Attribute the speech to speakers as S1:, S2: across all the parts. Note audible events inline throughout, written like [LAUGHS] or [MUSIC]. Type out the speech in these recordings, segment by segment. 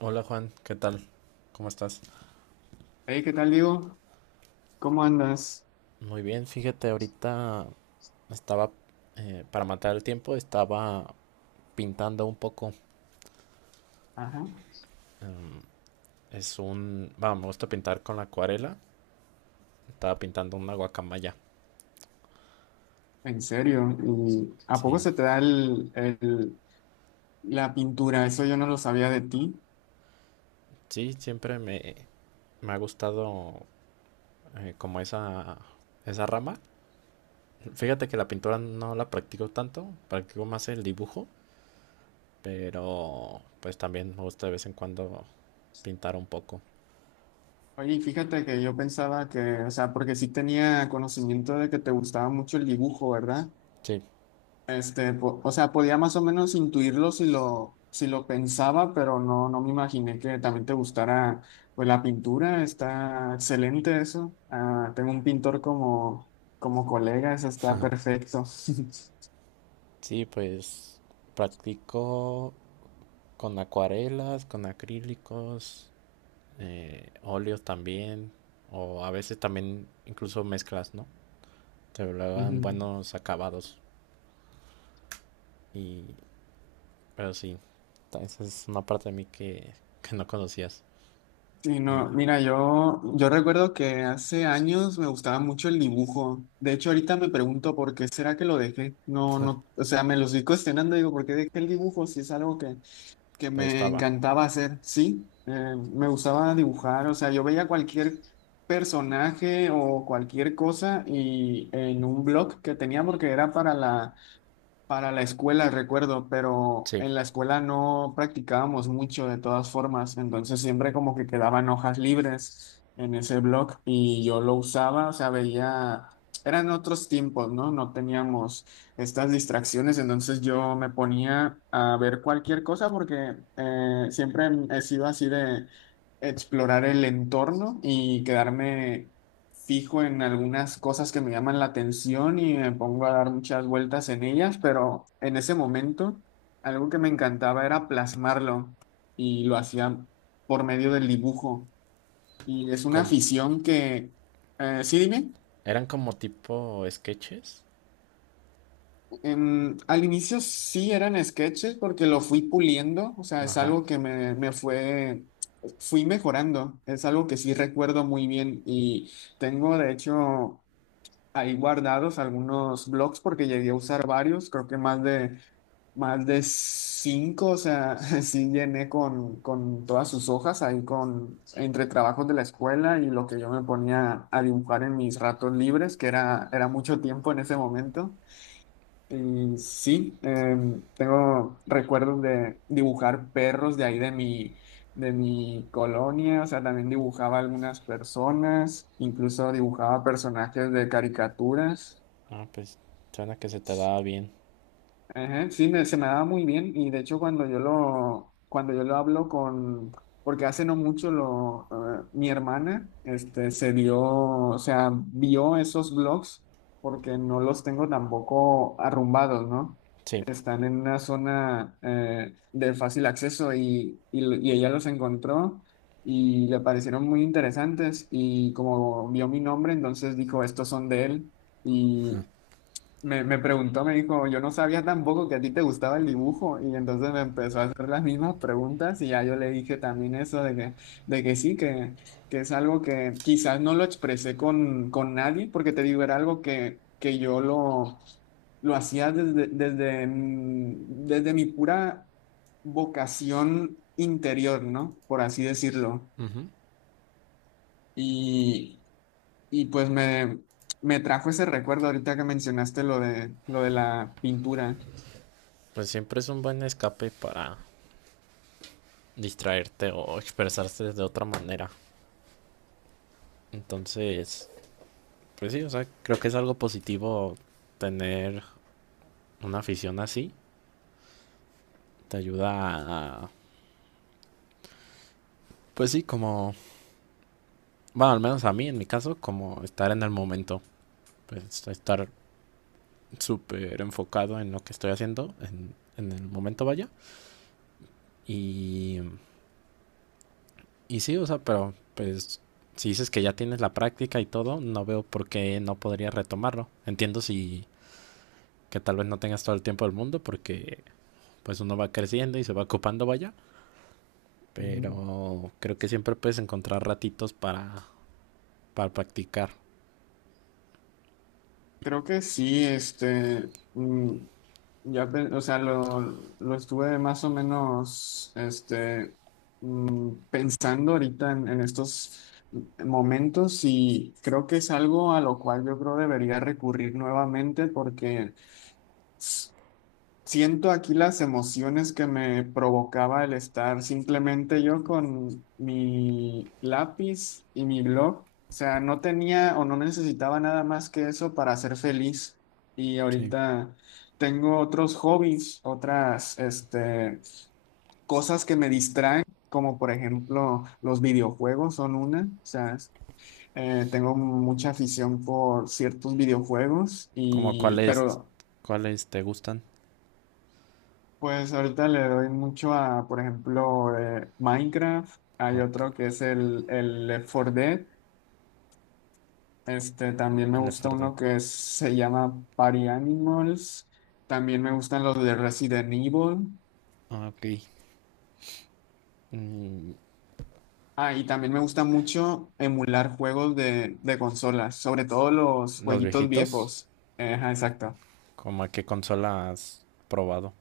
S1: Hola Juan, ¿qué tal? ¿Cómo estás?
S2: Hey, ¿qué tal, Diego? ¿Cómo andas?
S1: Muy bien, fíjate, ahorita estaba, para matar el tiempo, estaba pintando un poco.
S2: Ajá.
S1: Es un, vamos, me gusta pintar con la acuarela. Estaba pintando una guacamaya.
S2: ¿En serio? ¿Y a poco
S1: Sí,
S2: se te da la pintura? Eso yo no lo sabía de ti.
S1: sí, siempre me, me ha gustado como esa rama. Fíjate que la pintura no la practico tanto, practico más el dibujo, pero pues también me gusta de vez en cuando pintar un poco.
S2: Oye, y fíjate que yo pensaba que, o sea, porque sí tenía conocimiento de que te gustaba mucho el dibujo, ¿verdad?
S1: Sí.
S2: O sea, podía más o menos intuirlo si si lo pensaba, pero no, no me imaginé que también te gustara, pues, la pintura. Está excelente eso. Ah, tengo un pintor como, como colega, eso está perfecto. [LAUGHS]
S1: Sí, pues practico con acuarelas, con acrílicos, óleos también, o a veces también incluso mezclas, ¿no? Te logran
S2: Ujú.
S1: buenos acabados. Y, pero sí, esa es una parte de mí que no conocías
S2: Sí,
S1: y
S2: no, mira, yo recuerdo que hace años me gustaba mucho el dibujo. De hecho, ahorita me pregunto por qué será que lo dejé. No, no, o sea, me lo estoy cuestionando, digo, ¿por qué dejé el dibujo? Si es algo
S1: que
S2: que
S1: te
S2: me
S1: gustaba.
S2: encantaba hacer. Sí, me gustaba dibujar, o sea, yo veía cualquier personaje o cualquier cosa y en un blog que tenía porque era para la Para la escuela, recuerdo, pero
S1: Sí,
S2: en la escuela no practicábamos mucho de todas formas, entonces siempre como que quedaban hojas libres en ese blog y yo lo usaba, o sea, veía, eran otros tiempos, ¿no? No teníamos estas distracciones, entonces yo me ponía a ver cualquier cosa porque siempre he sido así de explorar el entorno y quedarme fijo en algunas cosas que me llaman la atención y me pongo a dar muchas vueltas en ellas, pero en ese momento algo que me encantaba era plasmarlo y lo hacía por medio del dibujo. Y es una
S1: como,
S2: afición que, sí, dime,
S1: eran como tipo sketches.
S2: al inicio sí eran sketches porque lo fui puliendo, o sea, es
S1: Ajá.
S2: algo que me fue, fui mejorando, es algo que sí recuerdo muy bien y tengo de hecho ahí guardados algunos blogs porque llegué a usar varios, creo que más de cinco, o sea, [LAUGHS] sí llené con todas sus hojas ahí con, entre trabajos de la escuela y lo que yo me ponía a dibujar en mis ratos libres, que era, era mucho tiempo en ese momento. Y sí, tengo recuerdos de dibujar perros de ahí de de mi colonia, o sea, también dibujaba algunas personas, incluso dibujaba personajes de caricaturas.
S1: Ah, pues suena que se te daba bien.
S2: Ajá, sí, se me daba muy bien y de hecho cuando cuando yo lo hablo con, porque hace no mucho mi hermana, este, se dio, o sea, vio esos blogs porque no los tengo tampoco arrumbados, ¿no?
S1: Sí.
S2: Están en una zona de fácil acceso y ella los encontró y le parecieron muy interesantes y como vio mi nombre, entonces dijo, estos son de él, me preguntó, me dijo, yo no sabía tampoco que a ti te gustaba el dibujo y entonces me empezó a hacer las mismas preguntas y ya yo le dije también eso de que sí, que es algo que quizás no lo expresé con nadie porque te digo, era algo que lo hacía desde mi pura vocación interior, ¿no? Por así decirlo.
S1: Ujú.
S2: Y, y pues me trajo ese recuerdo ahorita que mencionaste lo de la pintura.
S1: Pues siempre es un buen escape para distraerte o expresarse de otra manera. Entonces, pues sí, o sea, creo que es algo positivo tener una afición así. Te ayuda a, pues sí, como, bueno, al menos a mí en mi caso, como estar en el momento, pues estar súper enfocado en lo que estoy haciendo, en el momento vaya. Y, y sí, o sea, pero pues si dices que ya tienes la práctica y todo, no veo por qué no podría retomarlo. Entiendo si que tal vez no tengas todo el tiempo del mundo porque pues uno va creciendo y se va ocupando vaya,
S2: Ujú.
S1: pero creo que siempre puedes encontrar ratitos para practicar.
S2: Creo que sí, ya, o sea, lo estuve más o menos, pensando ahorita en estos momentos y creo que es algo a lo cual yo creo debería recurrir nuevamente porque siento aquí las emociones que me provocaba el estar simplemente yo con mi lápiz y mi blog. O sea, no tenía o no necesitaba nada más que eso para ser feliz. Y
S1: Sí.
S2: ahorita tengo otros hobbies, otras, este, cosas que me distraen, como por ejemplo los videojuegos son una. O sea, tengo mucha afición por ciertos videojuegos
S1: Como
S2: y,
S1: cuáles,
S2: pero
S1: cuáles te gustan.
S2: pues ahorita le doy mucho a, por ejemplo, Minecraft. Hay
S1: Okay.
S2: otro que es el Left 4 Dead. Este, también me
S1: El
S2: gusta
S1: FRD.
S2: uno se llama Party Animals. También me gustan los de Resident Evil.
S1: Ok. Mm,
S2: Ah, y también me gusta mucho emular juegos de consolas, sobre todo los
S1: los
S2: jueguitos
S1: viejitos.
S2: viejos. Ajá, exacto.
S1: Como a qué consola has probado.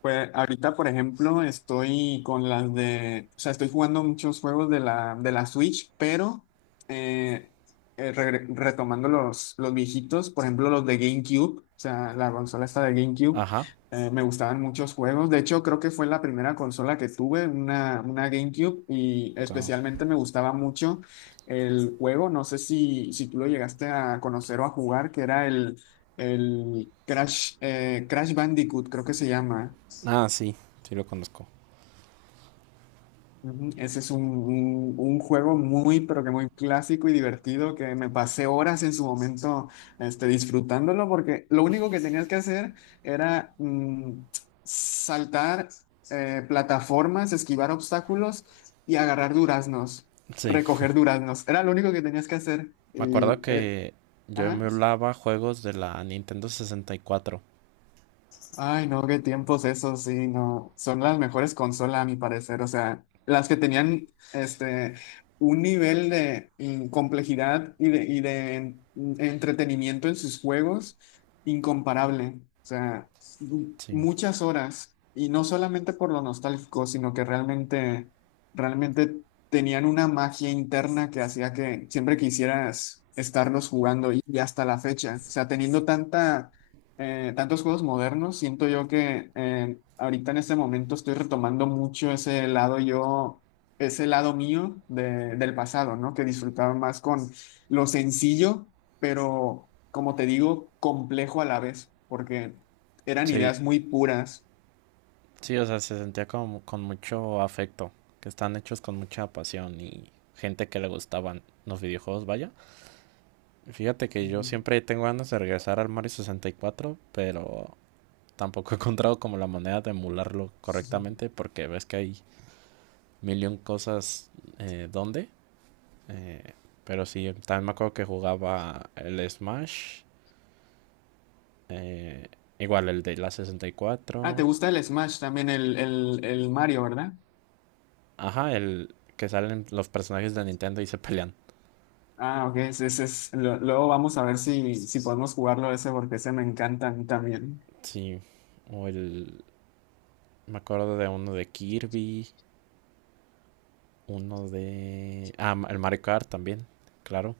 S2: Pues ahorita, por ejemplo, estoy con las de, o sea, estoy jugando muchos juegos de de la Switch, pero eh, retomando los viejitos, por ejemplo, los de GameCube, o sea, la consola esta de GameCube,
S1: Ajá.
S2: me gustaban muchos juegos. De hecho, creo que fue la primera consola que tuve, una GameCube, y
S1: Wow.
S2: especialmente me gustaba mucho el juego, no sé si, si tú lo llegaste a conocer o a jugar, que era el El Crash, Crash Bandicoot, creo que se llama.
S1: Ah, sí. Sí lo conozco.
S2: Ujú. Ese es un, un juego muy, pero que muy clásico y divertido que me pasé horas en su momento este, disfrutándolo porque lo único que tenías que hacer era saltar plataformas, esquivar obstáculos y agarrar duraznos,
S1: Sí.
S2: recoger duraznos. Era lo único que tenías que hacer.
S1: Me acuerdo
S2: Y,
S1: que yo
S2: ajá.
S1: emulaba juegos de la Nintendo 64.
S2: Ay, no, qué tiempos esos, sí, no. Son las mejores consolas, a mi parecer. O sea, las que tenían este un nivel de complejidad y de entretenimiento en sus juegos incomparable. O sea,
S1: Sí.
S2: muchas horas. Y no solamente por lo nostálgico, sino que realmente, realmente tenían una magia interna que hacía que siempre quisieras estarlos jugando y hasta la fecha. O sea, teniendo tanta tantos juegos modernos, siento yo que ahorita en este momento estoy retomando mucho ese lado yo, ese lado mío del pasado, ¿no? Que disfrutaba más con lo sencillo, pero como te digo, complejo a la vez, porque eran
S1: Sí.
S2: ideas muy puras.
S1: Sí, o sea, se sentía como con mucho afecto, que están hechos con mucha pasión y gente que le gustaban los videojuegos, vaya. Fíjate que yo
S2: Ujú.
S1: siempre tengo ganas de regresar al Mario 64, pero tampoco he encontrado como la manera de emularlo correctamente
S2: [LAUGHS]
S1: porque ves que hay millón cosas donde. Eh, pero sí, también me acuerdo que jugaba el Smash, eh, igual el de la
S2: Ah, ¿te
S1: 64.
S2: gusta el Smash también, el Mario, ¿verdad?
S1: Ajá, el que salen los personajes de Nintendo y se pelean.
S2: Ah, ok, ese, luego vamos a ver si, si podemos jugarlo ese porque ese me encanta a mí también.
S1: Sí. O el. Me acuerdo de uno de Kirby. Uno de. Ah, el Mario Kart también. Claro.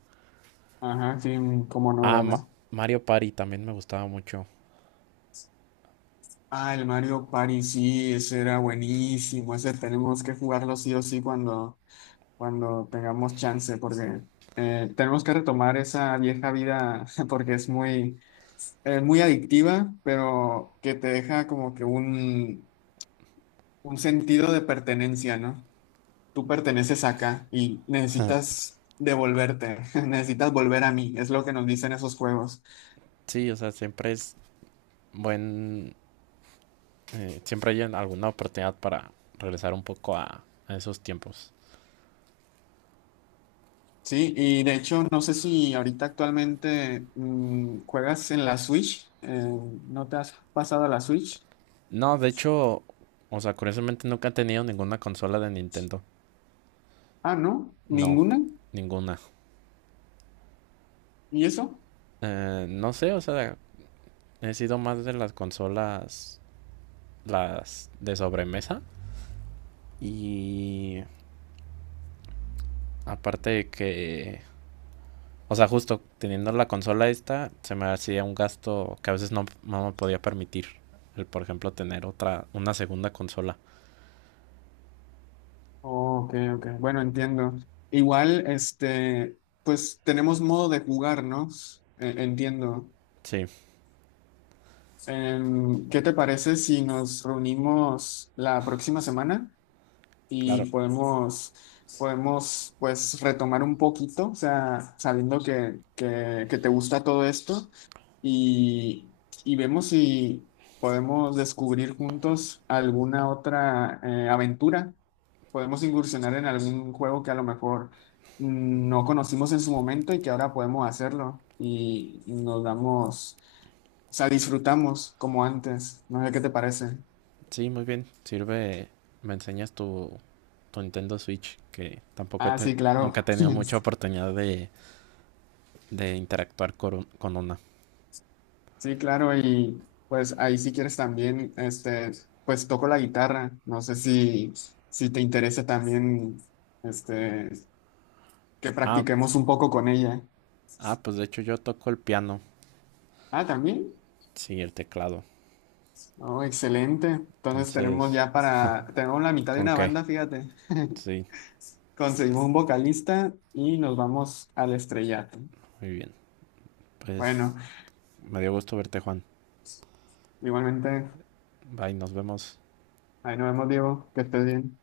S2: Ajá, sí, cómo no,
S1: Ah,
S2: ¿verdad?
S1: Mario Party también me gustaba mucho.
S2: Ah, el Mario Party, sí, ese era buenísimo. Ese tenemos que jugarlo sí o sí cuando, cuando tengamos chance, porque tenemos que retomar esa vieja vida, [LAUGHS] porque es muy, muy adictiva, pero que te deja como que un sentido de pertenencia, ¿no? Tú perteneces acá y necesitas devolverte, [LAUGHS] necesitas volver a mí, es lo que nos dicen esos juegos.
S1: Sí, o sea, siempre es buen. Siempre hay alguna oportunidad para regresar un poco a esos tiempos.
S2: Sí, y de hecho, no sé si ahorita actualmente juegas en la Switch. ¿No te has pasado a la Switch?
S1: No, de hecho, o sea, curiosamente nunca he tenido ninguna consola de Nintendo.
S2: Ah, ¿no?
S1: No,
S2: ¿Ninguna?
S1: ninguna.
S2: ¿Y eso?
S1: No sé, o sea, he sido más de las consolas, las de sobremesa. Y aparte de que, o sea, justo teniendo la consola esta, se me hacía un gasto que a veces no, no me podía permitir. El, por ejemplo, tener otra, una segunda consola.
S2: Oh, ok, ok. Bueno, entiendo. Igual, este, pues tenemos modo de jugar, ¿no? Entiendo.
S1: Sí,
S2: ¿Qué te parece si nos reunimos la próxima semana?
S1: claro.
S2: Y podemos, podemos pues retomar un poquito, o sea, sabiendo que te gusta todo esto y, y vemos si podemos descubrir juntos alguna otra aventura. Podemos incursionar en algún juego que a lo mejor no conocimos en su momento y que ahora podemos hacerlo y nos damos, o sea, disfrutamos como antes. No sé qué te parece.
S1: Sí, muy bien. Sirve, me enseñas tu, tu Nintendo Switch, que tampoco
S2: Ah, sí,
S1: nunca he
S2: claro.
S1: tenido mucha
S2: [LAUGHS]
S1: oportunidad de interactuar con, con una.
S2: Sí, claro, y pues ahí si quieres también, este, pues toco la guitarra. No sé si, si te interesa también, este, que
S1: Ah,
S2: practiquemos un poco con ella.
S1: ah, pues de hecho yo toco el piano,
S2: Ah, también.
S1: sí, el teclado.
S2: Oh, excelente. Entonces tenemos
S1: Entonces,
S2: ya para, tenemos la mitad de
S1: ¿con
S2: una
S1: qué?
S2: banda, fíjate. [LAUGHS]
S1: Sí,
S2: Conseguimos un vocalista y nos vamos al estrellato.
S1: muy bien. Pues
S2: Bueno,
S1: me dio gusto verte, Juan.
S2: igualmente,
S1: Bye, nos vemos.
S2: ahí nos vemos, Diego, que estés bien.